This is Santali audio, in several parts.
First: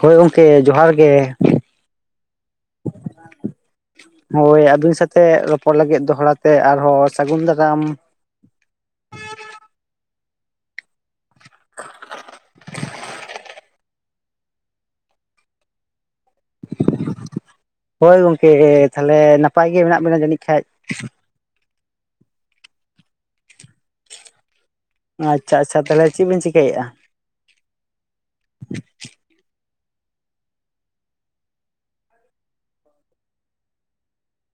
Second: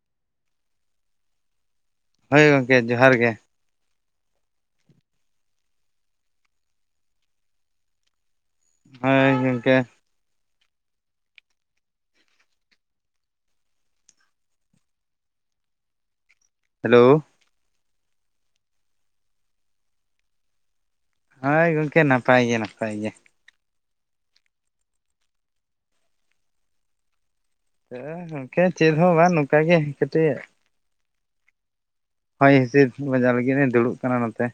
ᱦᱳᱭ ᱜᱚᱝᱠᱮ ᱡᱚᱦᱟᱨ ᱜᱮ, ᱦᱳᱭ ᱜᱚᱝᱠᱮ ᱡᱚᱦᱟᱨ ᱜᱮ᱾ ᱦᱳᱭ ᱟᱹᱵᱤᱱ ᱥᱟᱛᱮᱜ ᱨᱚᱯᱚᱲ ᱞᱟᱹᱜᱤᱫ ᱫᱚᱦᱲᱟ ᱛᱮ ᱟᱨᱦᱚᱸ ᱥᱟᱹᱜᱩᱱ ᱫᱟᱨᱟᱢ᱾ ᱦᱮᱸ ᱜᱚᱢᱠᱮ [inaudible] ᱦᱮᱞᱳ. ᱦᱳᱭᱹᱝᱢᱠᱮ ᱛᱟᱦᱞᱮ ᱱᱟᱯᱟᱭ ᱜᱮ ᱢᱮᱱᱟᱜ ᱵᱮᱱᱟ ᱡᱟᱹᱱᱤᱷ ᱠᱷᱟᱭ᱾ ᱦᱳᱭ ᱜᱚᱝᱠᱮ ᱱᱟᱯᱟᱭ ᱜᱮ ᱱᱟᱯᱟᱭ ᱜᱮ᱾ ᱟᱪᱪᱷᱟ ᱟᱪᱪᱷᱟ ᱛᱟᱦᱚᱞᱮ ᱪᱮᱜ ᱵᱮᱤᱱ ᱪᱤᱠᱟᱹᱭᱮᱫᱹᱜᱼᱟ? ᱦᱮᱸ ᱜᱚᱝᱠᱮ ᱪᱮᱫ ᱦᱚᱸ ᱵᱟᱝ ᱱᱚᱝᱠᱟ ᱜᱮ ᱠᱟᱹᱴᱤᱜ, ᱦᱚᱳᱭ ᱦᱤᱸᱥᱤᱫ ᱵᱟᱡᱟᱨ ᱞᱟᱹᱜᱤᱫ ᱫᱩᱲᱩᱵ ᱠᱟᱱᱟ ᱱᱚᱛᱮ,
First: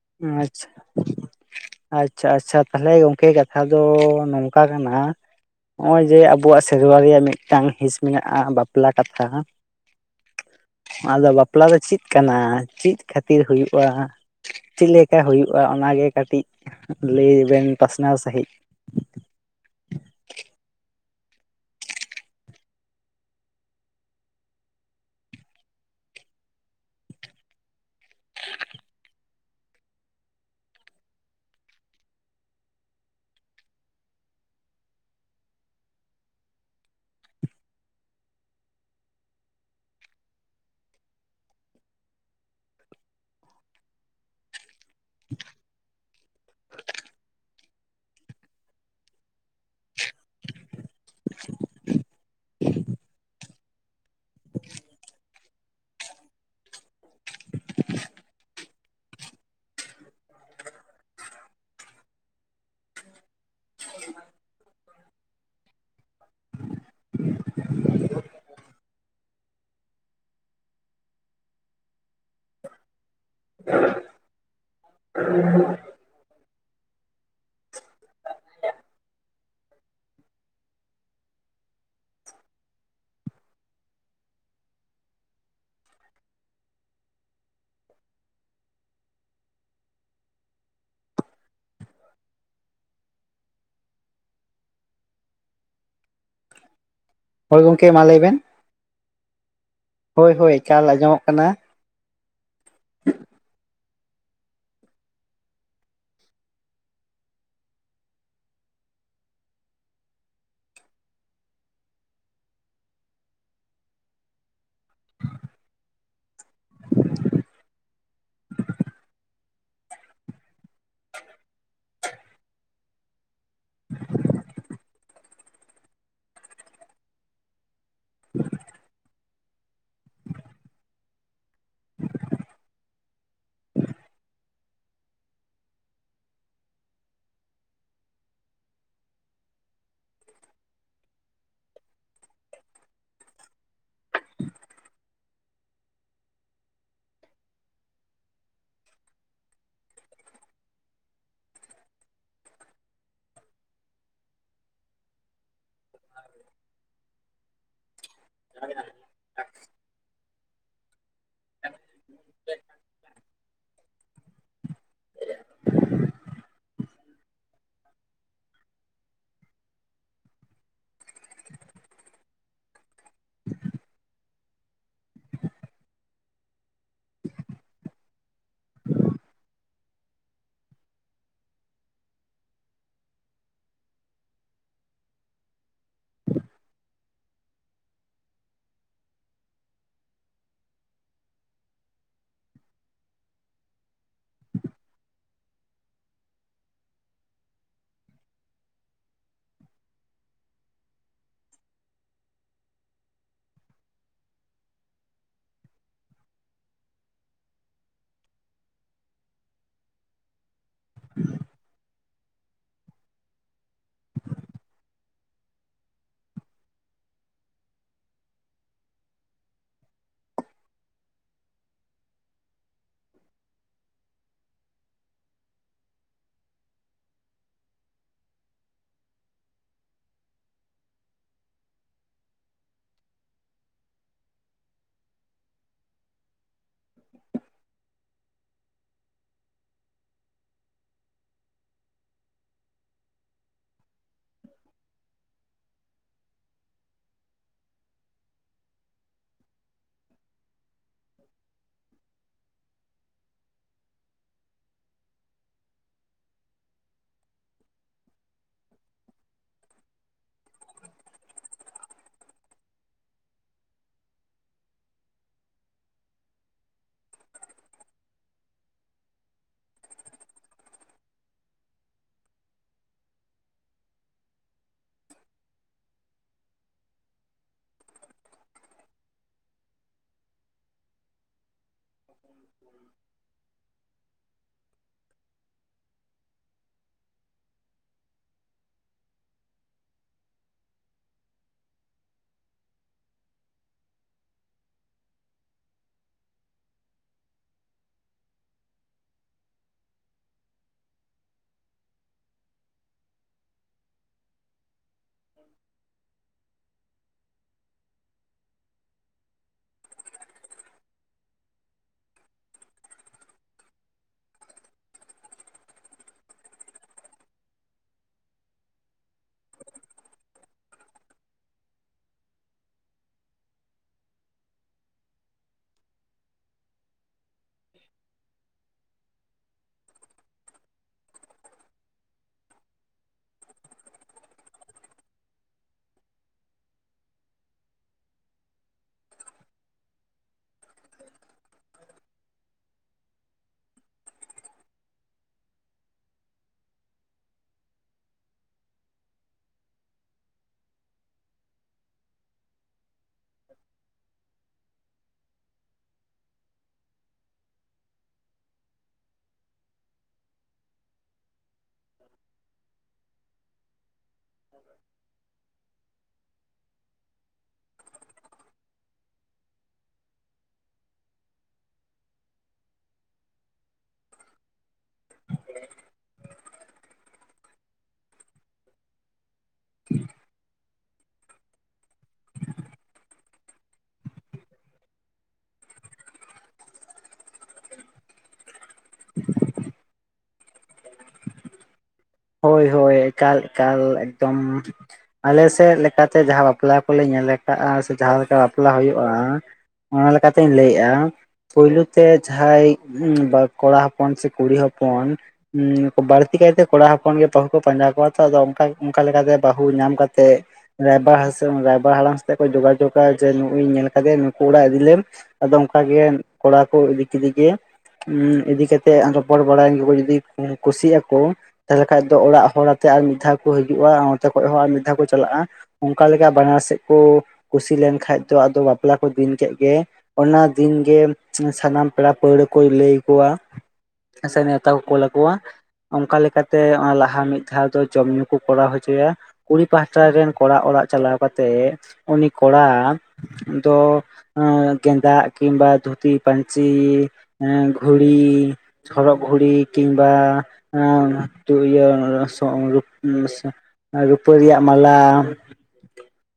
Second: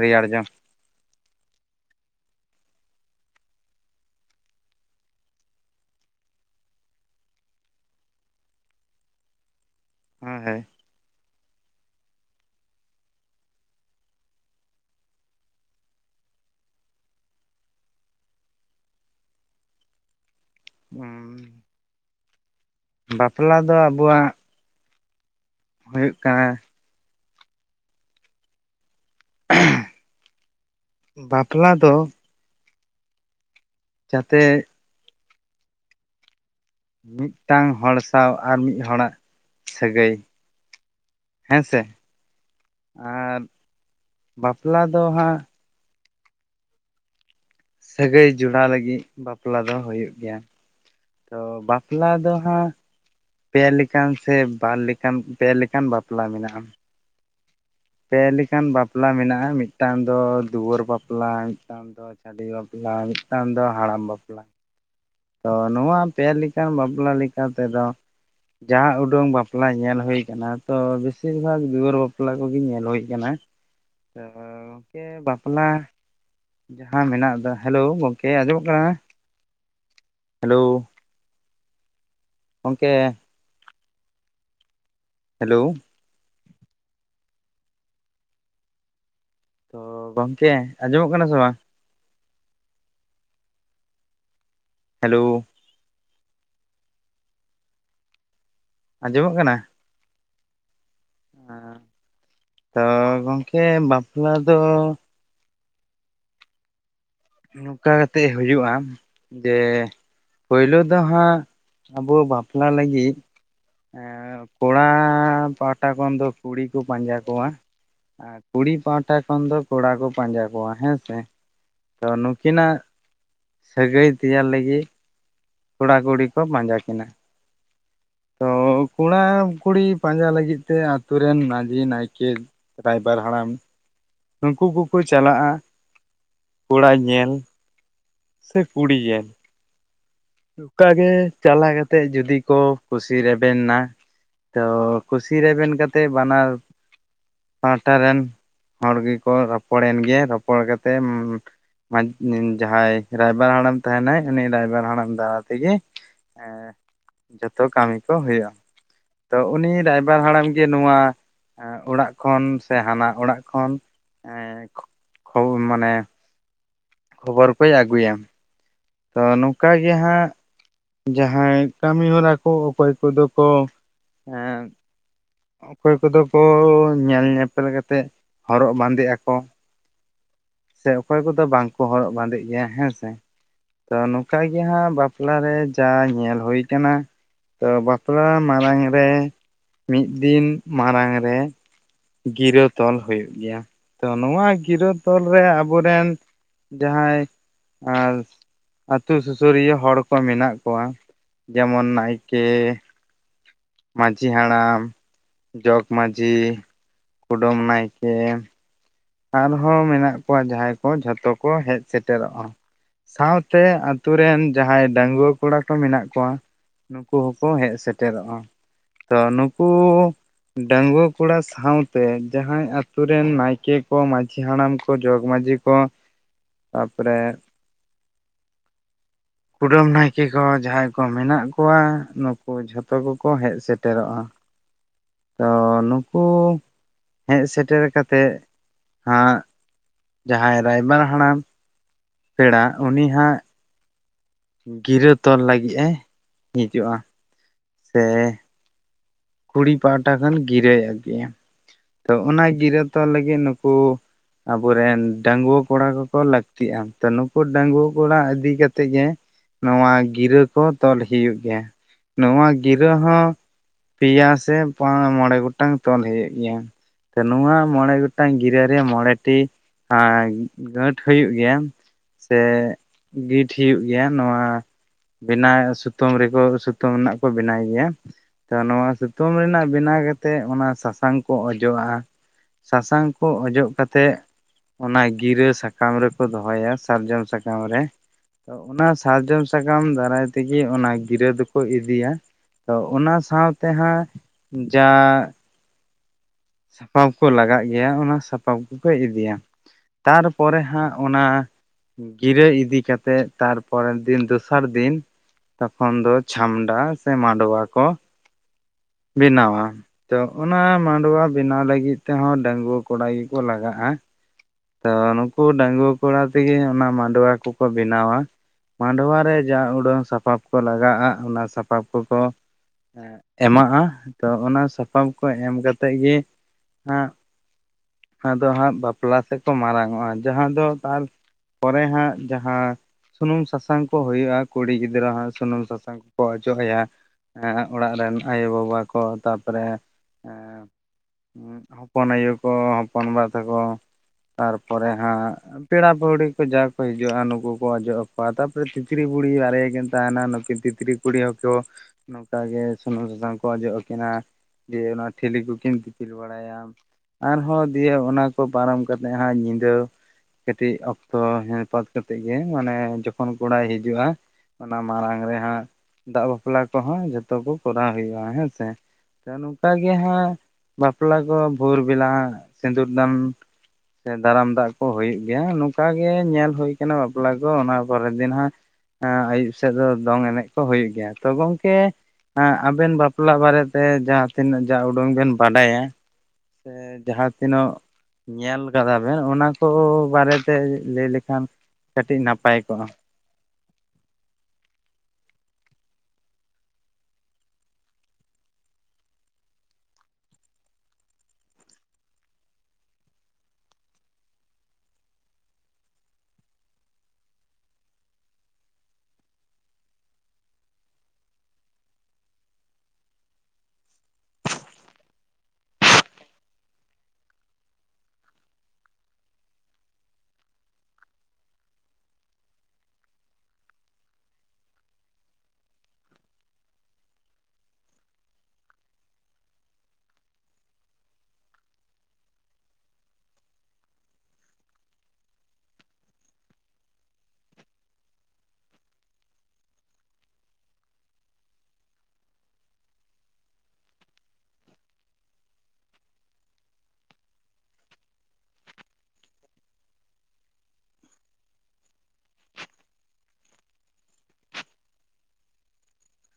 ᱨᱮᱭᱟᱲ ᱡᱚᱝ ᱟᱪᱪᱷᱟ ᱪᱷᱟ, ᱟᱪᱪᱷᱟ ᱟᱪᱪᱷᱟ ᱛᱟᱦᱚᱞᱮ ᱜᱚᱝᱠᱮ ᱠᱟᱛᱷᱟ ᱫᱚ ᱱᱚᱝᱠᱟ ᱠᱟᱱᱟ, ᱱᱚᱜᱼᱚᱭ ᱡᱮ ᱟᱵᱚᱣᱟᱜ ᱥᱮᱨᱣᱟ ᱨᱮᱭᱟᱜ ᱢᱤᱫᱴᱟᱝ ᱦᱤᱸᱥ ᱢᱮᱱᱟᱜᱼᱟ ᱵᱟᱯᱞᱟ ᱠᱟᱛᱷᱟ᱾ ᱦᱮᱸ ᱦᱳᱭ ᱟᱫᱚ ᱵᱟᱯᱞᱟ ᱫᱚ ᱪᱮᱫ ᱠᱟᱱᱟ ᱪᱮᱫ ᱠᱷᱟᱹᱛᱤᱨ ᱦᱩᱭᱩᱜᱼᱟ? ᱪᱮᱫ ᱞᱮᱠᱟ ᱦᱩᱭᱩᱜᱼᱟ ᱚᱱᱟᱜᱮ ᱠᱟᱹᱴᱤᱜ ᱞᱟᱹᱭ ᱵᱮᱱ ᱯᱟᱥᱱᱟᱣ ᱥᱟᱺᱦᱤᱡ? ᱦᱩᱸ, ᱵᱟᱯᱞᱟ ᱫᱚ ᱟᱵᱚᱣᱟᱜ, ᱦᱩᱭᱩᱜ ᱠᱟᱱᱟ ᱵᱟᱯᱞᱟ ᱫᱚ, ᱡᱟᱛᱮᱜ ᱢᱤᱫᱴᱟᱝ ᱦᱚᱲ ᱥᱟᱶ ᱟᱨ ᱢᱤᱜ ᱦᱚᱲᱟᱜ ᱥᱟᱹᱜᱟᱹᱭ, ᱦᱮᱸ ᱥᱮ ᱟᱨ ᱵᱟᱯᱞᱟ ᱫᱚ ᱦᱟᱸᱜ ᱥᱟᱹᱜᱟᱹᱭ ᱡᱚᱲᱟᱣ ᱞᱟᱹᱜᱤᱜ ᱵᱟᱯᱞᱟ ᱫᱚ ᱦᱩᱭᱩᱜ ᱜᱮᱭᱟ᱾ ᱛᱚ ᱵᱟᱯᱞᱟ ᱫᱚ ᱦᱟᱸ ᱯᱮ ᱞᱮᱠᱟᱱ ᱥᱮ ᱵᱟᱨ ᱞᱮᱠᱟᱱ ᱯᱮ ᱞᱮᱠᱟᱱ ᱵᱟᱯᱞᱟ ᱢᱮᱱᱟᱜᱼᱟ᱾ ᱯᱮ ᱞᱮᱠᱟᱱ ᱵᱟᱯᱞᱟ ᱢᱮᱱᱟᱜᱼᱟ ᱢᱤᱫᱴᱟᱝ ᱫᱚ ᱫᱩᱣᱟᱹᱨ ᱵᱟᱯᱞᱟ ᱢᱤᱫᱴᱟᱝ, ᱫᱚ ᱪᱷᱟᱹᱰᱣᱤ ᱵᱟᱯᱞᱟ ᱢᱤᱴᱟᱝ ᱫᱚ ᱦᱟᱲᱟᱢ ᱵᱟᱯᱞᱟ ᱢᱤᱫᱴᱟᱝ ᱫᱚ ᱦᱟᱲᱟᱢ ᱵᱟᱯᱞᱟ᱾ ᱛᱚ ᱱᱚᱣᱟ ᱯᱮᱞᱮᱠᱟ ᱞᱮᱠᱟᱱ ᱵᱟᱯᱞᱟ ᱞᱮᱠᱟ ᱛᱮᱫᱚ᱾ ᱡᱟᱦᱟᱸ ᱩᱰᱩᱝ ᱵᱟᱯᱞᱟ ᱧᱮᱞ ᱦᱩᱭ ᱟᱠᱟᱱᱟ ᱛᱚ ᱵᱮᱥᱤᱨ ᱵᱷᱟᱜᱽ ᱫᱩᱣᱟᱹᱨ ᱵᱟᱯᱞᱟ ᱠᱚᱜᱮ ᱧᱮᱞ ᱦᱩᱭᱩ ᱠᱟᱱᱟ᱾ [inaudible] ᱫᱚ ᱜᱚᱝᱠᱮ ᱵᱟᱯᱞᱟ ᱡᱟᱦᱟᱸ ᱢᱮᱱᱟᱜ ᱫᱚ ᱦᱮᱞᱳ ᱜᱚᱝᱠᱮ ᱟᱸᱡᱚᱢᱚᱜ ᱠᱟᱱᱟ, ᱦᱮᱞᱳ᱾ ᱜᱚᱝᱠᱮ ᱦᱮᱞᱳ! ᱛᱚᱻ ᱜᱚᱝᱠᱮ ᱟᱸᱡᱚᱢᱚᱜ ᱠᱟᱱᱟ ᱥᱮ ᱵᱟᱝ? ᱦᱮᱞᱳ! ᱦᱳᱭ ᱜᱚᱝᱠᱮ ᱢᱟ ᱞᱟᱹᱭ ᱵᱮᱱ? ᱟᱸᱡᱚᱢᱚᱜ ᱠᱟᱱᱟ? ᱦᱳᱭ ᱦᱳᱭ ᱮᱠᱟᱞ ᱟᱸᱡᱚᱢᱚᱜ ᱠᱟᱱᱟ ᱾ ᱛᱚ ᱜᱚᱝᱠᱮ ᱵᱟᱯᱞᱟ ᱫᱚ, ᱱᱚᱝᱠᱟ ᱠᱟᱛᱮᱜ ᱦᱩᱭᱩᱜᱼᱟ ᱡᱮ ᱯᱳᱭᱞᱳ ᱫᱚ ᱦᱟᱸᱜ ᱟᱵᱚ ᱵᱟᱯᱞᱟ ᱞᱟᱹᱜᱤᱫ ᱮᱸ ᱠᱚᱲᱟᱻ ᱯᱟᱦᱴᱟ ᱠᱷᱚᱱ ᱫᱚ ᱠᱩᱲᱤ ᱠᱚ ᱯᱟᱸᱡᱟ ᱠᱚᱣᱟ ᱾ ᱟᱸ ᱠᱩᱲᱤ ᱯᱟᱦᱴᱟ ᱠᱷᱚᱱ ᱫᱚ ᱠᱚᱲᱟ ᱠᱚ ᱯᱟᱸᱡᱟ ᱠᱚᱣᱟ ᱾ ᱦᱮᱸ ᱥᱮ, ᱛᱚ ᱱᱩᱝᱠᱤᱱᱟᱜ ᱥᱟᱹᱜᱟᱹᱭ ᱛᱮᱭᱟᱨ ᱞᱟᱹᱜᱤᱜ ᱠᱚᱲᱟᱼᱠᱩᱲᱤ ᱠᱚ ᱯᱟᱸᱡᱟ ᱠᱤᱱᱟ ᱾ ᱛᱚ ᱠᱚᱲᱟᱼᱠᱩᱲᱤ ᱯᱟᱸᱡᱟ ᱞᱟᱹᱜᱤᱫ ᱛᱮ ᱟᱛᱳ ᱨᱮᱱ ᱢᱟᱸ ᱡᱷᱤ, ᱱᱟᱭᱠᱮ, ᱨᱟᱭᱵᱟᱨ ᱦᱟᱲᱟᱢ ᱩᱝᱠᱩ ᱠᱩᱠᱩ ᱪᱟᱞᱟᱜᱼᱟ ᱠᱚᱲᱟ ᱧᱮᱞ ᱾ ᱥᱮ ᱠᱩᱲᱤ ᱧᱮᱞ ᱾ ᱚᱝᱠᱟ ᱜᱮ ᱪᱟᱞᱟ ᱠᱟᱛᱮᱜ ᱡᱩᱫᱤ ᱠᱚ ᱠᱩᱥᱤ ᱨᱮᱵᱮᱱ ᱱᱟ ᱾ ᱛᱚ ᱠᱩᱥᱤ ᱨᱮᱵᱮᱱ ᱠᱟᱛᱮ ᱵᱟᱱᱟᱨ ᱯᱟᱦᱴᱟ ᱨᱮᱱ ᱦᱚᱲ ᱜᱮᱠᱚ ᱨᱚᱯᱚᱲᱮᱱ ᱜᱮ, ᱨᱚᱯᱚᱲ ᱠᱟᱛᱮ [unintelligible] ᱢᱟᱡᱽ ᱡᱟᱦᱟᱸᱭ ᱨᱟᱭᱵᱟᱨ ᱦᱟᱲᱟᱢ ᱛᱟᱦᱮᱱᱟᱭ ᱩᱱᱤ ᱨᱟᱭᱵᱟᱨ ᱦᱟᱲᱟᱢ ᱥᱟᱶ ᱛᱮᱜᱮ ᱮᱸ ᱡᱚᱛᱚ ᱠᱟᱹᱢᱤ ᱠᱚ ᱦᱩᱭᱩᱜᱼᱟ, ᱛᱚ ᱩᱱᱤ ᱨᱟᱭᱵᱟᱨ ᱦᱟᱲᱟᱢ ᱜᱮ ᱱᱚᱣᱟ ᱮᱸ ᱚᱲᱟᱜ ᱠᱷᱚᱱ ᱥᱮ ᱦᱟᱱᱟ ᱚᱲᱟᱜ ᱠᱷᱚᱱ ᱮᱸᱻ ᱠᱷᱳᱵᱽ ᱢᱟᱱᱮ ᱠᱷᱚᱵᱚᱨ ᱠᱚᱭ ᱟᱹᱜᱩᱭᱟ ᱾ ᱛᱚ ᱱᱚᱝᱠᱟ ᱜᱮ ᱦᱟᱸᱜ ᱡᱟᱦᱟᱸᱭ ᱠᱟᱹᱢᱤ ᱦᱚᱨᱟ ᱠᱚ ᱚᱠᱚᱭ ᱠᱚᱫᱚ ᱠᱚ ᱮᱸᱜ ᱚᱠᱚᱭ ᱠᱚᱫᱚ ᱠᱚ ᱧᱮᱞ ᱧᱮᱯᱮᱞ ᱠᱟᱛᱮᱜ ᱦᱚᱨᱚᱜ ᱵᱟᱸᱫᱮᱜ ᱟᱠᱚ ᱾ ᱥᱮ ᱚᱠᱚᱭ ᱠᱚᱫᱚ ᱵᱟᱝ ᱠᱚ ᱦᱚᱨᱚᱜ ᱵᱟᱸᱫᱮᱜ ᱜᱮᱭᱟ, ᱦᱮᱸ ᱥᱮ ᱾ ᱛᱚ ᱱᱚᱝᱠᱟ ᱜᱮ ᱦᱟᱸᱜ ᱵᱟᱯᱞᱟ ᱨᱮ ᱡᱟ ᱧᱮᱞ ᱦᱩᱭ ᱟᱠᱟᱱᱟ ᱛᱚ ᱵᱟᱯᱞᱟ ᱢᱟᱨᱟᱝ ᱨᱮ ᱢᱤᱫ ᱫᱤᱱ ᱢᱟᱨᱟᱝ ᱨᱮ ᱜᱤᱨᱟᱹ ᱛᱚᱞ ᱦᱳᱭᱳᱜ ᱜᱮᱭᱟ ᱾ ᱛᱚ ᱱᱚᱣᱟ ᱜᱤᱨᱟᱹ ᱛᱚᱞ ᱨᱮ ᱟᱵᱚᱨᱮᱱ ᱡᱟᱦᱟᱸᱭ ᱟᱨ ᱟᱛᱩ ᱥᱩᱥᱟᱹᱨᱤᱭᱟᱹ ᱦᱚᱲ ᱠᱚ ᱢᱮᱱᱟᱜ ᱠᱚᱣᱟ ᱾ ᱡᱮᱢᱚᱱ ᱱᱟᱭᱠᱮ ᱢᱟᱺᱡᱷᱤ ᱦᱟᱲᱟᱢ, ᱚᱜᱽᱢᱟᱺᱡᱷᱤ, ᱠᱩᱰᱟᱹᱢ ᱱᱟᱭᱠᱮ ᱟᱨᱦᱚᱸ ᱢᱮᱱᱟᱜ ᱠᱚᱣᱟ ᱡᱟᱦᱟᱸᱭ ᱠᱚ ᱡᱷᱚᱛᱚ ᱠᱚ ᱦᱮᱡ ᱥᱮᱴᱮᱨᱚᱜᱼᱟ᱾ ᱥᱟᱶᱛᱮ ᱟᱛᱩ ᱨᱮᱱ ᱡᱟᱦᱟᱸᱭ ᱰᱟᱺᱜᱩᱣᱟᱹ ᱠᱚᱲᱟ ᱠᱚ ᱢᱮᱱᱟᱜ ᱠᱚᱣᱟ ᱱᱩᱠᱩ ᱦᱚᱸᱠᱚ ᱦᱮᱡ ᱥᱮᱴᱮᱨᱚᱜᱼᱟ, ᱛᱚ ᱱᱩᱠᱩ ᱰᱟᱺᱜᱩᱣᱟᱹ ᱠᱚᱲᱟ ᱥᱟᱶᱛᱮ ᱡᱟᱦᱟᱸᱭ ᱟᱛᱩ ᱨᱮᱱ ᱱᱟᱭᱠᱮ ᱠᱚ ᱢᱟᱺᱡᱷᱤ ᱦᱟᱲᱟᱢ ᱠᱚ ᱡᱚᱜᱽ ᱢᱟᱺᱡᱷᱤ ᱠᱚ ᱛᱟᱯᱚᱨᱮ [inaudible] ᱠᱩᱰᱟᱹᱢ ᱱᱟᱭᱠᱮ ᱠᱚ ᱡᱟᱦᱟᱸᱭ ᱠᱚ ᱢᱮᱱᱟᱜ ᱠᱚᱣᱟ ᱱᱩᱠᱩ ᱡᱷᱚᱛᱚ ᱠᱚᱠᱚ ᱦᱮᱡ ᱥᱮᱴᱮᱨᱚᱜᱼᱟ ᱾ ᱛᱚ ᱱᱩᱠᱩ ᱦᱮᱡ ᱥᱮᱴᱮᱨ ᱠᱟᱛᱮᱫᱼᱼ ᱦᱟᱸ ᱡᱟᱦᱟᱸᱭ ᱨᱟᱭᱵᱟᱨ ᱦᱟᱲᱟᱢ᱾ ᱯᱮᱲᱟ ᱩᱱᱤ ᱦᱟᱸᱜᱼᱼ ᱜᱤᱨᱟᱹ ᱛᱚᱞ ᱞᱟᱹᱜᱤᱫ ᱮ ᱦᱤᱡᱩᱜᱼᱟᱼᱼ ᱥᱮᱼᱼ ᱠᱩᱲᱤ ᱯᱟᱦᱴᱟ ᱠᱷᱚᱱ ᱜᱤᱨᱟᱹᱭᱟ ᱜᱮᱭᱟ᱾ ᱛᱚ ᱚᱱᱟ ᱜᱤᱨᱟᱹᱚᱛᱚ ᱞᱟᱹᱜᱤᱫ ᱱᱩᱠᱩᱼ ᱟᱵᱚᱨᱮ ᱰᱟᱹᱟᱹᱜᱩᱭᱣᱟᱹ ᱠᱚᱲᱟ ᱠᱚᱠᱚ ᱞᱟᱹᱠᱛᱤᱜᱼᱟ ᱛᱚ ᱱᱩᱠᱩ ᱰᱟᱹᱟᱹᱜᱩᱣᱟᱹ ᱠᱚᱲᱟ ᱤᱫᱤ ᱠᱟ ᱠᱟᱛᱮᱜ ᱜᱮ᱾ ᱱᱚᱣᱟ ᱜᱤᱨᱟᱹ ᱠᱚ ᱛᱚᱞ ᱦᱩᱭᱩᱜ ᱜᱮᱭᱟ ᱱᱚᱣᱟ ᱜᱤᱨᱟᱹ ᱦᱚᱸᱼᱼ ᱯᱮᱭᱟ ᱥᱮ ᱯᱟ ᱢᱚᱬᱮᱸ ᱜᱚᱴᱟᱝ ᱛᱚᱞ ᱦᱩᱭᱩᱜ ᱜᱮᱭᱟᱼᱼ ᱛᱚ ᱱᱚᱶᱟ ᱢᱚᱬᱮᱸ ᱜᱚᱴᱟᱝ ᱜᱤᱨᱟᱹᱨᱮ ᱢᱬᱮᱴᱤ ᱜᱴ ᱦᱩᱭᱩᱜ ᱜᱮᱭᱟ᱾ ᱥᱮ ᱜᱤᱴ ᱦᱩᱭᱩᱜ ᱜᱮᱭᱟ ᱱᱚᱣᱟ᱾ ᱵᱮᱱᱟᱣ ᱥᱩᱛᱟᱹᱢ ᱨᱮᱠᱚ ᱥᱩᱛᱟᱹᱢ ᱨᱮᱱᱟᱜ ᱠᱚ ᱵᱮᱱᱟᱣ ᱜᱮᱭᱟ᱾ ᱛᱚ ᱱᱚᱣᱟ ᱥᱩᱛᱟᱹᱢ ᱨᱮᱱᱟᱜ ᱵᱮᱱᱟᱣ ᱠᱟ ᱠᱟᱛᱮᱫ ᱚᱱᱟ ᱥᱟᱥᱟᱝ ᱠᱚ ᱚᱡᱼᱼ ᱚᱡᱚᱜᱼᱟ ᱥᱟᱥᱟᱝ ᱠᱚ ᱚᱡᱚᱜ ᱠᱟᱛᱮᱫ ᱚᱱᱟ ᱜᱤᱨᱟᱹ ᱥᱟᱠᱟᱢ ᱨᱮᱠᱚ ᱫᱚᱦᱚᱭᱟ ᱥᱟᱨᱡᱚᱢ ᱥᱟᱠᱟᱢ ᱨᱮ, ᱛᱚ ᱚᱱᱟ ᱥᱟᱨᱡᱚᱢ ᱥᱟᱠᱟᱢ ᱫᱟᱨᱟᱭ ᱛᱮᱜᱮ ᱚᱱᱟ ᱜᱤᱨᱟᱹ ᱫᱚᱠᱚ ᱤᱫᱤᱭᱟ᱾ ᱛᱚ ᱚᱱᱟ ᱥᱟᱶ ᱛᱮᱦᱟᱸᱜ ᱡᱟᱼᱼ ᱥᱟᱯᱟᱯ ᱠᱚ ᱞᱟᱜᱟᱜ ᱜᱮᱭᱟ ᱚᱱᱟ ᱥᱟᱯᱟᱵ ᱠᱚᱠᱚ ᱤᱫᱤᱭᱟ᱾ ᱛᱟᱨᱯᱚᱨᱮ ᱦᱟᱸᱜ ᱚᱱᱟ᱾ ᱜᱤᱨᱟᱹ ᱤᱫᱤ ᱠᱟᱛᱮᱜ ᱛᱟᱨ ᱯᱚᱨᱮᱨ ᱫᱤᱱ ᱫᱚᱥᱟᱨ ᱫᱤᱱ, ᱛᱚ ᱠᱷᱚᱱ ᱫᱚ ᱪᱷᱟᱢᱰᱟ ᱥᱮ ᱢᱟᱰᱣᱟ ᱠᱚ᱾ ᱵᱮᱱᱟᱣᱟ ᱛᱚ ᱚᱱᱟ ᱢᱟᱰᱣᱟ ᱵᱮᱱᱟᱣ ᱞᱟᱹᱜᱤᱫ ᱛᱮᱦᱚᱸ ᱰᱟᱹᱜᱩᱣᱟᱹ ᱠᱚᱲᱟ ᱜᱮᱠᱚ ᱞᱟᱜᱟᱜᱼᱟ᱾ ᱛᱚ ᱱᱩᱠᱩ ᱰᱟᱹᱜᱩᱣᱟᱹ ᱠᱚᱲᱟ ᱛᱮᱜᱮ ᱚᱱᱟ ᱢᱟᱰᱣᱟ ᱠᱚᱠᱚ ᱵᱮᱱᱟᱣᱟ᱾ ᱢᱟᱰᱣᱟ ᱨᱮ ᱡᱟ ᱩᱰᱟᱹᱝ ᱥᱟᱯᱟᱵ ᱠᱚ ᱞᱟᱜᱟᱜᱼᱟ ᱚᱱᱟ ᱥᱟᱯᱟᱵ ᱠᱚᱠᱚᱼᱼ ᱮᱢᱟᱜᱼᱟ ᱛᱚ ᱚᱱᱟ ᱥᱟᱯᱟᱵ ᱠᱚ ᱮᱢ ᱠᱟᱛᱮᱫ ᱜᱮ ᱦᱟᱸᱜ ᱟᱫᱚ ᱦᱟᱸᱜ ᱵᱟᱯᱞᱟ ᱥᱮᱫ ᱠᱚ ᱢᱟᱨᱟᱝ ᱚᱜᱼᱟ ᱡᱟᱦᱟᱸ ᱫᱚ ᱛᱟᱨᱼᱼ ᱯᱚᱨᱮ ᱦᱟᱸᱜ ᱡᱟᱦᱟᱸᱼᱼ ᱥᱩᱱᱩᱢ ᱥᱟᱥᱟᱝ ᱠᱚ ᱦᱩᱭᱩᱜᱼᱟ ᱠᱩᱲᱤ ᱜᱤᱫᱽᱨᱟᱹ ᱦᱟᱸᱜ ᱥᱩᱱᱩᱢ ᱥᱟᱥᱟᱝ ᱠᱚᱠᱚ ᱚᱡᱚᱜ ᱟᱭᱟ᱾ ᱦᱮ ᱚᱲᱟᱜ ᱨᱮᱱ ᱟᱭᱳ ᱵᱟᱵᱟ ᱠᱚ ᱛᱟᱨᱯᱚᱨᱮ᱾ [inaudible] ᱦᱚᱯᱚᱱ ᱟᱭᱩ ᱠᱚ ᱦᱚᱯᱚᱱ ᱵᱟ ᱛᱟ ᱠᱚ᱾ ᱛᱟᱨᱯᱚᱨᱮ ᱦᱟᱸᱜᱼᱼ ᱯᱮᱲᱟ ᱯᱟᱹᱲᱦᱤ ᱠᱚ ᱡᱟ ᱠᱚ ᱦᱤᱡᱩᱜᱼᱟ ᱱᱩᱠᱩ ᱠᱚ ᱚᱡᱚᱜ ᱟᱠᱚᱣᱟ ᱛᱟᱯᱚᱨᱮ ᱛᱤᱛᱨᱤ ᱵᱩᱲᱦᱤ ᱵᱟᱨᱮ ᱠᱤᱱ ᱛᱟᱦᱮᱱᱟ ᱱᱩᱠᱤᱱ ᱛᱤᱛᱨᱤᱼᱼ ᱠᱩᱲᱤ ᱦᱚᱠᱚ ᱱᱚᱝᱠᱟ ᱜᱮ ᱥᱩᱱᱩᱢ ᱥᱟᱥᱟᱝ ᱠᱚ ᱚᱡᱚᱜ ᱟᱹᱠᱤᱱᱟ ᱡᱮ ᱚᱱᱟᱼᱼ ᱴᱷᱤᱞᱤ ᱠᱚᱠᱤᱱ ᱫᱤᱯᱤᱞ ᱵᱟᱲᱟᱭᱟᱢ ᱟᱨᱦᱚᱸ ᱫᱤᱭᱮ ᱚᱱᱟ ᱠᱚ ᱯᱟᱨᱚᱢ ᱠᱟᱛᱮᱼᱼ ᱧᱤᱫᱟᱹ ᱠᱟᱹᱴᱤᱡ ᱚᱠᱛᱚ ᱦᱮᱯᱟᱛ ᱠᱟᱛᱮᱫ ᱜᱮ ᱢᱟᱱᱮ ᱡᱚ ᱠᱷᱚᱱᱼᱼ ᱠᱚᱲᱟᱭ ᱦᱤᱡᱩᱜᱼᱟ ᱚᱱᱟ ᱢᱟᱲᱟᱝ ᱨᱮ ᱦᱟᱸᱜ ᱫᱟᱜ ᱵᱟᱯᱞᱟ, ᱠᱚᱦᱚᱸ ᱡᱚᱛᱚ ᱠᱚ ᱠᱚᱨᱟᱣ ᱦᱩᱭᱩᱜᱼᱟ ᱦᱮᱸ ᱥᱮ᱾ ᱛᱚ ᱱᱚᱝᱠᱟ ᱜᱮ ᱦᱟᱸᱜ ᱵᱟᱯᱞᱟ ᱠᱚ ᱵᱷᱳᱨ ᱵᱮᱞᱟ ᱦᱜ ᱥᱤᱸᱫᱩᱨ ᱫᱟᱱ᱾ ᱥᱮ ᱫᱟᱨᱟᱢ ᱫᱟᱜ ᱠᱚ ᱦᱩᱭᱩᱜ ᱜᱮᱭᱟ ᱱᱚᱝᱠᱟ ᱜᱮ ᱧᱮᱞ ᱦᱩᱭ ᱠᱟᱱᱟ ᱵᱟᱯᱞᱟ ᱠᱚ ᱚᱱᱟ ᱯᱚᱨᱮ ᱫᱤᱱ ᱦᱟᱸᱜᱼᱼ ᱟᱹᱭᱩᱵ ᱥᱮᱫ ᱫᱚ ᱫᱚᱝ ᱮᱱᱮᱡ ᱠᱚ ᱦᱩᱭᱩᱜ ᱜᱮᱭᱟ ᱛᱚ ᱜᱚᱢᱠᱮᱼᱼ ᱦ ᱟᱵᱮᱱ ᱵᱟᱯᱞᱟ ᱵᱟᱨᱮᱛᱮ ᱡᱟᱦᱟᱸ ᱛᱤᱱᱟᱹᱜ ᱡᱟ ᱩᱰᱩᱝ ᱵᱮᱱ ᱵᱟᱰᱟᱭᱟ? ᱥᱮ ᱡᱟᱦᱟᱸ ᱛᱤᱱᱟᱹᱜ ᱧᱮᱞᱼᱼ ᱠᱟᱫᱟ ᱵᱮᱱ ᱚᱱᱟ ᱠᱚ ᱵᱟᱨᱮᱛᱮ ᱞᱟᱹᱭ ᱞᱮᱠᱷᱟᱱ? ᱠᱟᱹᱴᱤᱡ ᱱᱟᱯᱟᱭ ᱦᱳᱭ ᱠᱚᱜᱼᱟ ᱦᱳᱭ, ᱮᱠᱟᱞ ᱮᱠᱟᱞ, ᱮᱠᱫᱚᱢ ᱾ ᱟᱞᱮ ᱥᱮᱫ ᱞᱮᱠᱟᱛᱮ ᱡᱟᱦᱟᱸ ᱵᱟᱯᱞᱟ ᱠᱚᱞᱮ ᱧᱮᱞ ᱟᱠᱟᱜᱼᱟ ᱥᱮ ᱡᱟᱦᱟᱸ ᱞᱮᱠᱟ ᱵᱟᱯᱞᱟ ᱦᱩᱭᱩᱜᱼᱟ, ᱚᱱᱟ ᱞᱮᱠᱟᱛᱤᱧ ᱞᱟᱹᱭᱮᱜᱼᱟ ᱯᱩᱭᱞᱩ ᱛᱮ ᱡᱟᱦᱟᱭ ᱩᱸ ᱵᱟ ᱠᱚᱲᱟ ᱦᱚᱯᱚᱱ ᱥᱮ ᱠᱩᱲᱤ ᱦᱚᱯᱚᱱ ᱦᱩᱸ ᱵᱟᱲᱛᱤ ᱠᱟᱭᱛᱮ ᱠᱚᱲᱟ ᱦᱚ ᱯᱚᱱ ᱜᱮ ᱵᱟᱦᱩ ᱠᱚ ᱯᱟᱸᱡᱟ ᱠᱚᱣᱟ ᱛᱚ, ᱟᱫᱚ ᱚᱱᱠᱟ ᱚᱱᱠᱟ ᱞᱮᱠᱟᱛᱮ ᱵᱟᱦᱩ ᱧᱟᱢ ᱠᱟᱛᱮᱫ ᱨᱟᱭᱵᱟᱨ ᱦᱟᱥ ᱥᱮ ᱨᱟᱭᱵᱟᱨ ᱦᱟᱲᱟᱢ ᱥᱟᱛᱮᱜ ᱠᱚ ᱡᱚᱜᱟᱡᱳᱜᱟ ᱡᱮ ᱱᱩ ᱩᱭ ᱤᱧ ᱧᱮᱞ ᱠᱟᱫᱮᱭᱟ ᱱᱩᱠᱩ ᱚᱲᱟᱜ ᱤᱫᱤᱞᱮᱢ ᱾ ᱟᱫᱚ ᱚᱱᱠᱟᱜᱮ ᱠᱚᱲᱟ ᱠᱚ ᱤᱫᱤ ᱠᱮᱫᱮ ᱜᱮ ᱾ ᱩᱸ ᱤᱫᱤ ᱠᱟᱛᱮᱜ ᱟ ᱨᱚᱯᱚᱲ ᱵᱟᱲᱟ ᱭᱮᱱ ᱜᱮ ᱠᱚ ᱡᱩᱫᱤ ᱠᱩᱥᱤᱜ ᱟᱠᱚ ᱛᱟᱦᱞᱮ ᱠᱷᱟᱡ ᱫᱚ ᱚᱲᱟᱜ ᱦᱚᱲ ᱟᱛᱮ ᱟᱨ ᱢᱤᱫ ᱫᱷᱟᱣ ᱠᱚ ᱦᱤᱡᱩᱜᱼᱟ ᱚᱱᱛᱮ ᱠᱷᱚᱡ ᱦᱚᱸ ᱟᱨ ᱢᱤᱫ ᱫᱷᱟᱣ ᱠᱚ ᱪᱟᱞᱟᱜᱼᱟ ᱾ ᱚᱝᱠᱟ ᱞᱮᱠᱟ ᱵᱟᱱᱟᱨ ᱥᱮᱫ ᱠᱚ ᱠᱩᱥᱤ ᱞᱮᱱ ᱠᱷᱟᱡ ᱫᱚ ᱟᱫᱚ ᱵᱟᱯᱞᱟ ᱠᱚ ᱫᱤᱱ ᱠᱮᱫ ᱜᱮ ᱾ ᱚᱱᱟ ᱫᱤᱱᱜᱮ ᱥᱟᱱᱟᱢ ᱯᱮᱲᱟ ᱯᱟᱹᱦᱬᱟᱹ ᱠᱚ ᱞᱟᱹᱭ ᱠᱚᱣᱟ ᱥᱮ ᱱᱮᱣᱛᱟ ᱠᱚ ᱠᱳᱞ ᱟᱠᱚᱣᱟ, ᱚᱝᱠᱟ ᱞᱮᱠᱟ ᱛᱮ ᱚᱱᱟ ᱞᱟᱦᱟ ᱢᱤᱫ ᱫᱷᱟᱣ ᱫᱚ ᱡᱚᱢ ᱧᱩ ᱠᱚ ᱠᱚᱨᱟᱣ ᱦᱚᱪᱚᱭᱟ ᱾ ᱠᱩᱲᱤ ᱯᱟᱦᱴᱟ ᱨᱮᱱ ᱠᱚᱲᱟ ᱚᱲᱟᱜ ᱪᱟᱞᱟᱣ ᱠᱟᱛᱮᱜ ᱩᱱᱤ ᱠᱚᱲᱟ ᱫᱚ ᱮᱸ ᱜᱮᱸᱫᱟᱜ ᱠᱤᱝᱵᱟ ᱫᱷᱩᱛᱤ ᱯᱟᱹᱧᱪᱤ ᱮᱸ ᱜᱷᱩᱲᱤ ᱦᱚᱨᱚᱜ ᱜᱷᱩᱲᱤ ᱠᱤᱝᱵᱟ ᱮᱸ ᱚᱱᱟ ᱤᱭᱟᱹ ᱥᱚ [unintelligible] ᱨᱩᱯᱟᱹ ᱨᱮᱭᱟᱜ ᱢᱟᱞᱟ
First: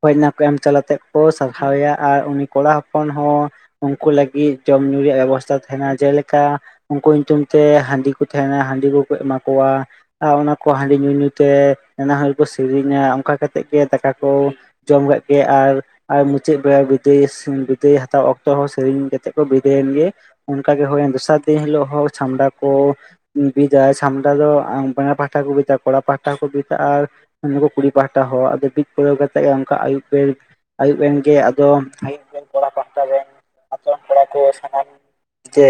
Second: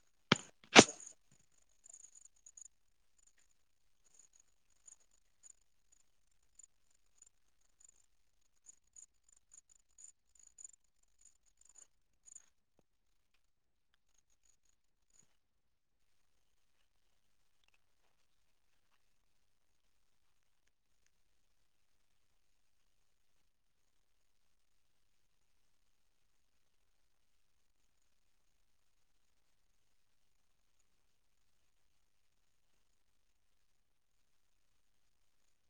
ᱦᱳᱭ ᱚᱱᱟᱠᱚ ᱮᱢ ᱪᱟᱞᱟᱛᱮᱫ ᱠᱚ ᱥᱟᱨᱦᱟᱣᱮᱭᱟ ᱟᱨ ᱩᱱᱤ ᱠᱚᱲᱟ ᱦᱚᱯᱚᱱ ᱦᱚᱸ ᱩᱝᱠᱩ ᱞᱟᱹᱜᱤᱫ ᱡᱚᱢ ᱧᱩ ᱨᱮᱭᱟᱜ ᱵᱮᱵᱚᱥᱛᱟ ᱛᱟᱦᱮᱱᱟ ᱡᱮᱞᱮᱠᱟ ᱩᱝᱠᱩ ᱧᱩᱛᱩᱢ ᱛᱮ ᱦᱟᱸᱰᱤ ᱠᱚ ᱛᱟᱦᱮᱱᱟ, ᱦᱟᱸᱰᱤ ᱠᱚᱠᱚ ᱮᱢᱟ ᱠᱚᱣᱟ ᱾ ᱟᱨ ᱚᱱᱟ ᱠᱚ ᱦᱟᱸᱰᱤ ᱧᱩ ᱧᱩ ᱛᱮ ᱱᱟᱱᱟ ᱦᱩᱱᱟᱹᱨ ᱠᱚ ᱥᱮᱨᱮᱧᱟ, ᱚᱱᱠᱟ ᱠᱟᱛᱮᱫ ᱜᱮ ᱫᱟᱠᱟ ᱠᱚ ᱡᱚᱢ ᱠᱮᱫ ᱜᱮ ᱟᱨ ᱟᱨ ᱢᱩᱪᱟᱹᱫ ᱵᱮᱲᱟ ᱵᱤᱫᱟᱹᱭ ᱥᱩᱢ ᱵᱤᱫᱟᱹᱭ ᱦᱟᱛᱟᱣ ᱚᱠᱛᱚ ᱦᱚᱸ ᱥᱮᱨᱮᱧ ᱠᱟᱛᱮᱫ ᱠᱚ ᱵᱤᱫᱟᱹᱭᱮᱱ ᱜᱮ ᱾ ᱚᱝᱠᱟ ᱜᱮ ᱦᱳᱭᱮᱱ, ᱫᱚᱥᱟᱨ ᱫᱤᱱ ᱦᱤᱞᱳᱜ ᱦᱚᱸ ᱪᱷᱟᱢᱰᱟ ᱠᱚ ᱵᱤᱫᱟ ᱪᱷᱟᱢᱰᱟ ᱫᱚ ᱟᱸ ᱵᱟᱱᱟᱨ ᱯᱟᱦᱴᱟ ᱠᱚ ᱵᱤᱫᱟ, ᱠᱚᱲᱟ ᱯᱟᱦᱴᱟ ᱠᱚ ᱵᱤᱫᱟ ᱟᱨ ᱱᱳᱠᱳ ᱠᱩᱲᱤ ᱯᱟᱦᱴᱟ ᱦᱚᱸ ᱟᱫᱚ ᱵᱤᱫ ᱯᱩᱨᱟ. ᱣ ᱠᱟᱛ ᱛᱮᱫ ᱜᱮ ᱚᱝᱠᱟ ᱟᱹᱭᱩᱵ ᱵᱮᱲ ᱟᱹᱭᱩᱵ ᱮᱱ ᱜᱮ ᱟᱫᱚ [inaudible] ᱠᱚᱲᱟ ᱯᱟᱦᱴᱟ ᱨᱮᱱ ᱟᱛᱩ ᱨᱮᱱ ᱠᱚᱲᱟ ᱠᱚ ᱥᱟᱱᱟᱢ ᱡᱮ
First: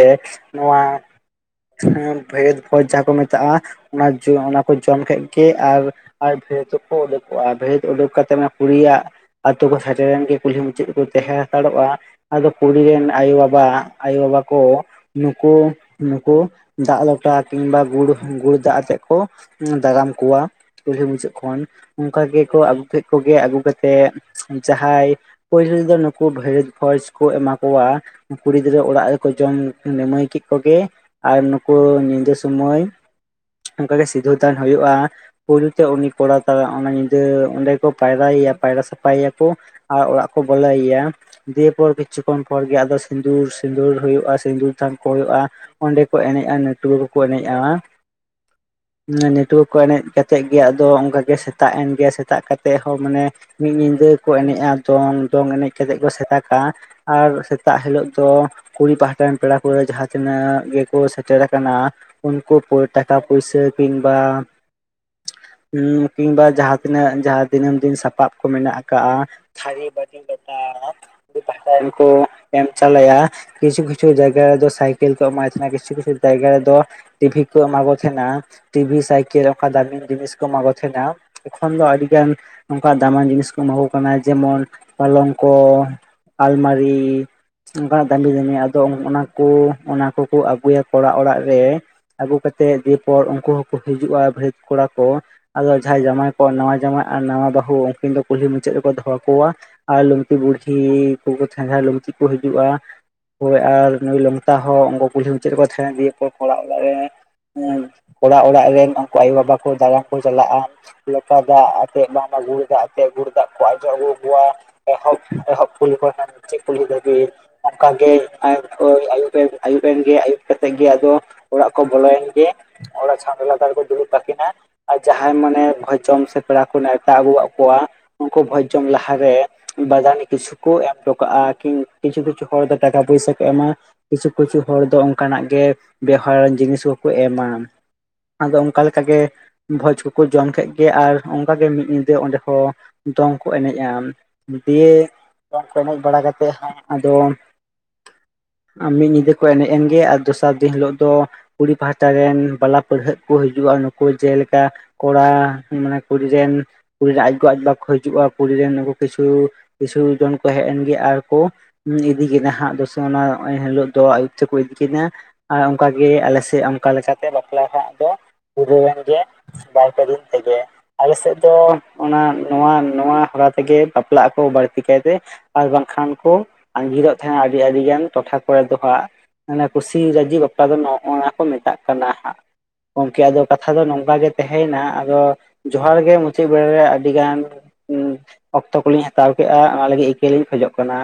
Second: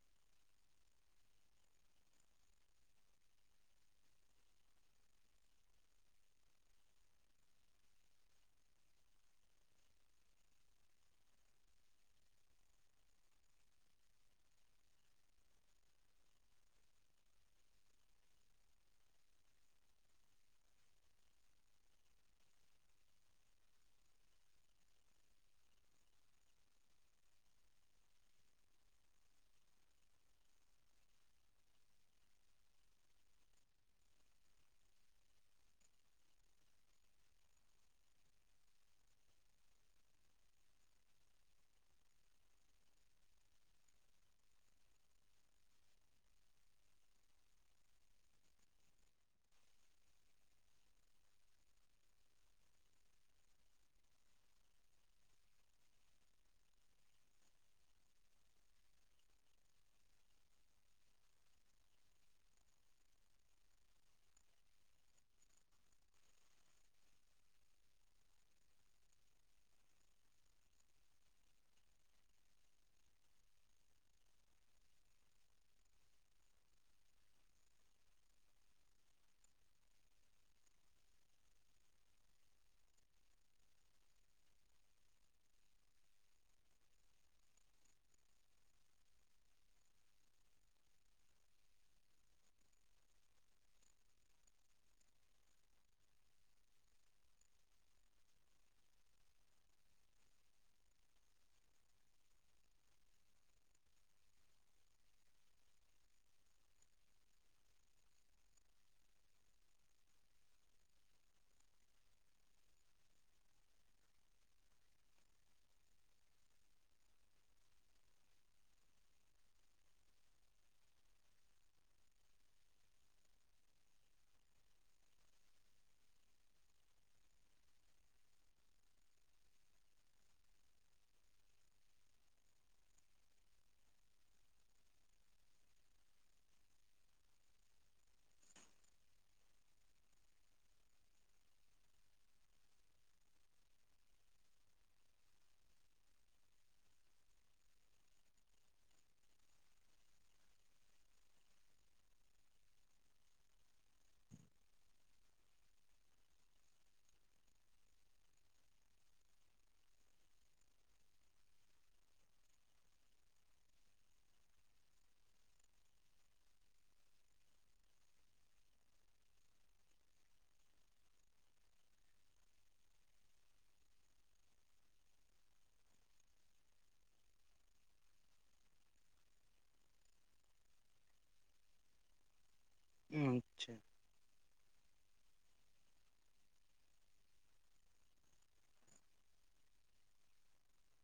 ᱱᱚᱣᱟ ᱦᱮᱸ ᱵᱷᱮᱫ ᱵᱷᱚᱡ ᱡᱟᱸᱦᱟ ᱠᱚ ᱢᱮᱛᱟᱜᱼᱟ ᱚᱱᱟ ᱡᱚ ᱚᱱᱟᱠᱚ ᱡᱚᱢ ᱠᱮᱫ ᱜᱮ ᱟᱨ ᱟᱨ ᱵᱷᱮᱫ ᱦᱚᱸᱠᱚ ᱩᱰᱩᱠᱚᱜᱼᱟ, ᱵᱷᱮᱫ ᱩᱰᱩᱠ ᱠᱟᱛᱮᱫ ᱢᱟᱱᱮ ᱠᱩᱲᱤ ᱭᱟᱜ ᱟᱛᱩ ᱠᱚ ᱥᱮᱴᱮ ᱨᱮᱱ ᱜᱮ ᱠᱩᱞᱦᱤ ᱢᱩᱪᱟᱹᱫ ᱨᱮ ᱠᱚ ᱛᱮᱸᱦᱮ ᱦᱟᱛᱟᱲᱚᱜᱼᱟ, ᱟᱫᱚ ᱠᱩᱲᱤ ᱨᱮᱱ ᱟᱭᱳᱼᱵᱟᱵᱟ ᱟᱭᱳᱼᱵᱟᱵᱟ ᱠᱚ ᱱᱩᱠᱩ ᱱᱩᱠᱩ ᱫᱟᱜ ᱞᱚᱴᱟ ᱠᱤᱝᱵᱟ ᱜᱩᱲ ᱜᱩᱲ ᱫᱟᱜ ᱟᱛᱮᱜ ᱠᱚ ᱮᱸ ᱫᱟᱨᱟᱢ ᱠᱚᱣᱟ ᱠᱩᱞᱦᱤ ᱢᱩᱪᱟᱹᱫ ᱠᱷᱚᱱ ᱚᱝᱠᱟ ᱜᱮᱠᱚ ᱟᱹᱜᱩ ᱠᱮᱫ ᱠᱚᱜᱮ ᱟᱜᱩ ᱠᱟᱛᱮᱫ ᱡᱟᱦᱟᱸᱭ ᱯᱳᱭᱞᱳᱹ ᱨᱮ ᱫᱚ ᱱᱩᱠᱩ ᱵᱷᱟᱹᱭᱟᱹᱫ ᱵᱷᱚᱡ ᱠᱚ ᱮᱢᱟ ᱠᱚᱣᱟ, ᱠᱩᱲᱤ ᱜᱤᱫᱽᱨᱟᱹ ᱚᱲᱟᱜ ᱨᱮᱠᱚ ᱡᱚᱢ ᱱᱤᱢᱟᱹᱭ ᱠᱮᱫ ᱠᱚᱜᱮ ᱾ ᱟᱨ ᱱᱩᱠᱩ ᱧᱤᱫᱟᱹ ᱥᱩᱢᱟᱹᱭ ᱚᱱᱠᱟ ᱜᱮ ᱥᱤᱫᱷᱟᱹᱣ ᱛᱟᱦᱮᱱ ᱦᱩᱭᱩᱜᱼᱟ, ᱯᱩᱭᱞᱩ ᱛᱮ ᱩᱱᱤ ᱠᱚᱲᱟ ᱛᱟᱞᱮ ᱚᱱᱟ ᱧᱤᱫᱟᱹ ᱚᱱᱰᱮ ᱠᱚ ᱯᱟᱭᱨᱟᱭ ᱭᱟ ᱯᱟᱭᱨᱟ ᱥᱟᱯᱷᱟᱭ ᱭᱟᱠᱚ ᱟᱨ ᱚᱲᱟᱜ ᱠᱚ ᱵᱚᱞᱚᱭᱮᱭᱟ ᱾ ᱫᱤᱭᱮ ᱯᱚᱨ ᱠᱤᱪᱷᱩ ᱠᱷᱚᱱ ᱯᱚᱨ ᱜᱮ ᱟᱫᱚ ᱥᱤᱸᱫᱩᱨ ᱥᱤᱸᱫᱩᱨ ᱦᱩᱭᱩᱜᱼᱟ ᱥᱤᱸᱫᱩᱨ ᱛᱷᱟᱱ ᱠᱚ ᱦᱩᱭᱩᱜᱼᱟ ᱾ ᱚᱸᱰᱮ ᱠᱚ ᱮᱱᱮᱡᱼᱟ ᱱᱟᱹᱴᱣᱟᱹ ᱠᱚᱠᱚ ᱮᱱᱮᱡᱼᱟ ᱾ ᱱᱟᱹᱴᱭᱟ. ᱠᱚ ᱮᱱᱮᱡ ᱠᱟᱛᱮᱜ ᱜᱮ ᱟᱫᱚ ᱚᱝᱠᱟ ᱜᱮ ᱥᱮᱛᱟᱜ ᱮᱱ ᱜᱮ ᱥᱮᱛᱟᱜ ᱠᱟ ᱛᱮ ᱦᱚ ᱢᱟᱱᱮ ᱢᱤᱫ ᱧᱤᱫᱟᱹ ᱠᱚ ᱮᱱᱮᱡᱼᱟ ᱫᱚᱝ ᱫᱚᱝ ᱮᱱᱮᱡ ᱠᱟᱛᱮ ᱠᱚ ᱥᱮᱛᱟᱜᱟ ᱾ ᱟᱨ ᱥᱮᱛᱟᱜ ᱦᱤᱞᱳᱜ ᱫᱚ ᱠᱩᱲᱤ ᱯᱟᱦᱴᱟ ᱨᱮᱱ ᱯᱮᱲᱟ ᱯᱟᱹᱷᱬᱟᱹ ᱡᱟᱦᱟᱸ ᱛᱤᱱᱟᱹᱜ ᱜᱮᱠᱚ ᱥᱮᱴᱮᱨ ᱟᱠᱟᱱᱟ ᱩᱱᱠᱩ ᱯᱩᱨᱟ. ᱴᱟᱠᱟ ᱯᱩᱭᱥᱟ. ᱠᱤᱝᱵᱟ ᱦᱩᱸ ᱠᱤᱝᱵᱟ ᱡᱟᱸᱦᱟ ᱛᱤᱱᱟᱹᱜ ᱡᱟᱸᱦᱟ ᱫᱤᱱᱟᱹᱢ ᱫᱤᱱ ᱥᱟᱯᱟᱵ ᱠᱚ ᱢᱮᱱᱟᱜ ᱠᱟᱜᱼᱟ ᱛᱷᱟᱨᱤ, ᱵᱟᱴᱤ, ᱜᱚᱴᱟ᱾ ᱠᱩᱲᱤ ᱯᱟᱦᱴᱟ ᱨᱮᱱ ᱠᱚ ᱮᱢ ᱪᱟᱞᱟᱭᱟ᱾ ᱠᱤᱪᱷᱩ ᱠᱤᱪᱷᱩ ᱡᱟᱭᱜᱟ ᱨᱮᱫᱚ ᱥᱟᱭᱠᱮᱞ ᱠᱚ ᱮᱢᱟᱭ ᱛᱟᱦᱮᱱᱟ, ᱠᱤᱪᱷᱩ ᱠᱤᱪᱷᱩ ᱡᱟᱭᱜᱟ ᱨᱮᱫᱚ ᱴᱤ ᱵᱷᱤ ᱠᱚ ᱮᱢᱟ ᱠᱚ ᱛᱟᱦᱮᱱᱟ, ᱴᱤ ᱵᱷᱤ ᱥᱟᱭᱠᱮᱞ ᱚᱠᱟ ᱫᱟᱢᱤᱱ ᱡᱤᱱᱤᱥ ᱠᱚ ᱮᱢᱟ ᱠᱚ ᱛᱟᱦᱮᱱᱟ, ᱮᱚᱠᱷᱚᱱ ᱫᱚ ᱟᱹᱰᱤ ᱜᱟᱱ ᱱᱚᱝᱠᱟ ᱫᱟᱢᱟᱱ ᱡᱤᱱᱤᱥ ᱠᱚ ᱮᱢᱟ ᱠᱚ ᱠᱟᱱᱟ ᱡᱮᱢᱚᱱ ᱯᱞᱚᱝᱠᱚ, ᱟᱞᱢᱟᱨᱤ, ᱚᱱᱠᱟᱱᱟᱜ ᱫᱟᱹᱰᱤ ᱫᱟᱹᱢᱤ ᱟᱫᱚ ᱚᱱᱟ ᱠᱚ ᱚᱱᱟ ᱠᱚᱠᱚ ᱟᱹᱜᱩᱭᱟ ᱠᱚᱲᱟ ᱚᱲᱟᱜ ᱨᱮ ᱟᱹᱜᱩ ᱠᱟᱛᱮᱫ ᱫᱤᱭ ᱯᱚᱨ ᱩᱱᱠᱩ ᱦᱚᱸᱠᱚ ᱦᱤᱡᱩᱜᱼᱟ ᱵᱷᱟᱹᱨᱭᱟᱹᱛ ᱠᱚᱲᱟ ᱠᱚ, ᱟᱫᱚ ᱡᱟᱦᱟᱸᱭ ᱡᱟᱢᱟᱭ ᱠᱚ, ᱱᱟᱣᱟ ᱡᱟᱶᱟᱭ ᱟᱨ ᱱᱟᱣᱟ ᱵᱟᱹᱦᱩ ᱩᱱᱠᱤᱱ ᱫᱚ ᱠᱩᱞᱦᱤ ᱢᱩᱪᱟᱹᱫ ᱨᱮᱠᱚ ᱫᱚᱦᱚ ᱠᱚᱣᱟ, ᱟᱨ ᱞᱩᱝᱛᱤ ᱵᱩᱰᱠᱷᱤ ᱠᱚᱠᱚ ᱛᱟᱦᱮᱱᱟ ᱞᱩᱝᱛᱤ ᱠᱚ ᱦᱤᱡᱩᱜᱼᱟ᱾ ᱦᱳᱭ ᱟᱨ ᱱᱩᱭ ᱞᱚᱝᱛᱟ ᱦᱚᱸ ᱩᱱᱠᱩ ᱠᱩᱞᱦᱤ ᱢᱩᱪᱮᱫ ᱨᱮ ᱠᱚ ᱛᱟᱦᱮᱱ ᱤᱫᱤᱭᱟᱠᱚ ᱠᱚᱲᱟ ᱚᱲᱟᱜ ᱨᱮ ᱦᱮᱸ ᱠᱚᱲᱟ ᱚᱲᱟᱜ ᱨᱮᱱ ᱩᱱᱠᱩ ᱟᱭᱳ ᱵᱟᱵᱟ ᱠᱚ ᱫᱟᱨᱟᱱ ᱠᱚ ᱪᱟᱞᱟᱜᱼᱟ ᱞᱚᱴᱟ ᱫᱟᱜ ᱪᱮᱫ ᱵᱟᱢ ᱟᱹᱜᱩ ᱠᱟᱜ-ᱟ ᱪᱮᱫ ᱜᱩᱲ ᱫᱟᱜ ᱠᱚ ᱚᱡᱚᱜ ᱟᱹᱜᱩ ᱠᱚᱣᱟ ᱮᱦᱚᱵ, ᱮᱦᱚᱵ ᱯᱷᱩᱞ [unintelligible] ᱢᱩᱪᱟᱹᱫ ᱠᱩᱞᱦᱤ ᱫᱷᱟᱵᱤᱡ᱾ ᱚᱱᱝᱠᱟ ᱜᱮ ᱦᱳᱞᱳᱜ ᱟᱹᱭᱩᱵ ᱮᱢ ᱟᱹᱭᱩᱵ ᱮᱱ ᱜᱮ ᱟᱭᱩᱵ ᱠᱟᱛᱮ ᱜᱮ ᱟᱫᱚ ᱚᱲᱟᱜ ᱠᱚ ᱵᱚᱞᱚᱭᱮᱱ ᱜᱮ ᱚᱲᱟᱜ ᱪᱷᱟᱰᱟ ᱞᱟᱛᱟᱨ ᱠᱚ ᱫᱩᱲᱩᱵ ᱠᱟᱠᱤᱱᱟ, ᱟᱨ ᱡᱟᱦᱟᱸᱭ ᱢᱟᱱᱮ ᱵᱷᱚᱡ ᱡᱚᱢ ᱥᱮ ᱯᱮᱲᱟ ᱠᱚ ᱱᱮᱣᱛᱟ ᱟᱹᱜᱩ ᱠᱟᱜ ᱠᱚᱣᱟ ᱩᱱᱠᱩ ᱵᱷᱚᱡᱽ ᱡᱚᱢ ᱞᱟᱦᱟ ᱨᱮ ᱵᱟᱫᱟᱱᱤ ᱠᱤᱪᱷᱩ ᱠᱚ ᱮᱢ ᱦᱚᱴᱚ ᱠᱟᱜᱼᱟ᱾ ᱠᱤᱱ ᱠᱤᱪᱷᱩ ᱠᱤᱪᱷᱩ ᱦᱚᱲ ᱫᱚ ᱴᱟᱠᱟ ᱯᱚᱭᱥᱟ ᱠᱚ ᱮᱢᱟ ᱠᱤᱪᱷᱩ ᱠᱤᱪᱷᱩ ᱦᱚᱲ ᱫᱚ ᱚᱱᱠᱟᱱᱟᱜ ᱜᱮ ᱵᱮᱣᱦᱟᱨᱟᱱ ᱡᱤᱱᱤᱥ ᱠᱚᱠᱚ ᱮᱢᱟ᱾ ᱟᱫᱚ ᱚᱱᱠᱟ ᱞᱮᱠᱟ ᱜᱮ ᱵᱷᱚᱡᱽ ᱠᱚᱠᱚ ᱡᱚᱢ ᱠᱮᱫ ᱜᱮ ᱟᱨ ᱚᱱᱠᱟ ᱜᱮ ᱢᱤᱫ ᱧᱤᱫᱟᱹ ᱚᱸᱰᱮ ᱦᱚᱸ ᱫᱚᱝ ᱠᱚ ᱮᱱᱮᱡᱼᱟ, ᱫᱤᱭᱮ ᱫᱚᱜ ᱠᱚ ᱮᱱᱮᱡ ᱵᱟᱲᱟ ᱠᱟᱛᱮᱜ ᱦᱟᱸᱜ ᱟᱫᱚ ᱢᱤᱫ ᱧᱤᱫᱟᱹ ᱠᱚ ᱮᱱᱮᱡ ᱮᱱ ᱜᱮ ᱟᱨ ᱫᱚᱥᱟᱨ ᱫᱤᱱ ᱦᱤᱞᱳᱜ ᱫᱚ ᱠᱩᱲᱤ ᱯᱟᱦᱴᱟ ᱨᱮᱱ ᱵᱟᱞᱟ ᱯᱟᱹᱲᱦᱟᱹᱜ ᱠᱚ ᱦᱤᱡᱩᱜᱼᱟ ᱱᱩᱠᱩ ᱡᱮᱞᱮᱠᱟ ᱠᱚᱲᱟ ᱢᱟᱱᱮ ᱠᱩᱲᱤ ᱨᱮᱱ ᱠᱩᱲᱤ ᱨᱮᱱ ᱟᱡ ᱜᱚ ᱟᱡ ᱵᱟ ᱠᱚ ᱦᱤᱡᱩᱜᱼᱟ ᱠᱩᱲᱤ ᱨᱮᱱ ᱱᱩᱠᱩ ᱠᱤᱪᱷᱩ ᱠᱤᱪᱷᱩ ᱡᱚᱱ ᱠᱚ ᱦᱮᱡ ᱮᱱ ᱜᱮ ᱟᱨᱠᱚ ᱤᱫᱤ ᱠᱮᱫᱟ ᱦᱟᱸᱜ ᱫᱚᱥᱮ ᱚᱱᱟᱜ ᱚᱱᱟ ᱤᱱ ᱦᱤᱞᱳᱜ ᱫᱚ ᱟᱹᱭᱩᱵ ᱛᱮᱠᱚ ᱤᱫᱤ ᱠᱮᱫᱟ ᱟᱨ ᱚᱱᱠᱟ ᱜᱮ ᱟᱞᱮ ᱥᱮᱫ ᱚᱱᱠᱟ ᱞᱮᱠᱟ ᱛᱮ ᱵᱟᱯᱞᱟ ᱴᱟᱜ ᱫᱚ ᱯᱩᱨᱟᱹᱣ ᱮᱱ ᱜᱮ ᱵᱟᱨ ᱯᱮ ᱫᱤᱱ ᱛᱮᱜᱮ᱾ ᱟᱞᱮ ᱥᱮᱫ ᱫᱚ ᱚᱱᱟ ᱱᱚᱣᱟ ᱱᱚᱣᱟ ᱦᱚᱨᱟ ᱛᱮᱜᱮ ᱵᱟᱯᱞᱟᱜ ᱟᱠᱚ ᱵᱟᱹᱲᱛᱤ ᱠᱟᱭ ᱛᱮ ᱟᱨ ᱵᱟᱝᱠᱷᱟᱱ ᱠᱚ ᱟᱸᱡᱤᱨᱚᱜ ᱛᱟᱦᱮᱸᱱᱟ ᱟᱹᱰᱤ ᱟᱹᱰᱤ ᱜᱟᱱ ᱴᱚᱴᱷᱟ ᱠᱚᱨᱮ ᱫᱚ ᱦᱟᱸᱜ᱾ ᱢᱟᱱᱮ ᱠᱩᱥᱤ ᱨᱟᱹᱡᱤ ᱵᱟᱯᱞᱟ ᱫᱚ ᱱᱚᱜᱼᱚ ᱱᱟ ᱠᱚ ᱢᱮᱛᱟᱜ ᱠᱟᱱᱟ ᱦᱟᱸᱜ᱾ ᱜᱚᱝᱠᱮ ᱟᱫᱚ ᱠᱟᱛᱷᱟ ᱟᱪᱪᱷᱟ ᱫᱚ ᱱᱚᱝᱠᱟ ᱜᱮ ᱛᱟᱦᱮᱭᱮᱱᱟ ᱟᱫᱚ ᱡᱚᱦᱟᱨ ᱜᱮ ᱢᱩᱪᱟᱹᱫ ᱵᱮᱲ ᱨᱮ ᱟᱹᱰᱤᱜᱟᱱ ᱩᱸ ᱚᱠᱛᱚ ᱠᱚᱞᱤᱧ ᱦᱟᱛᱟᱣ ᱠᱮᱜ-ᱟ ᱚᱱᱟ ᱞᱟᱹᱜᱤᱫ ᱤᱠᱟᱹ ᱞᱤᱧ ᱠᱷᱚᱡᱚᱜ ᱠᱟᱱᱟ᱾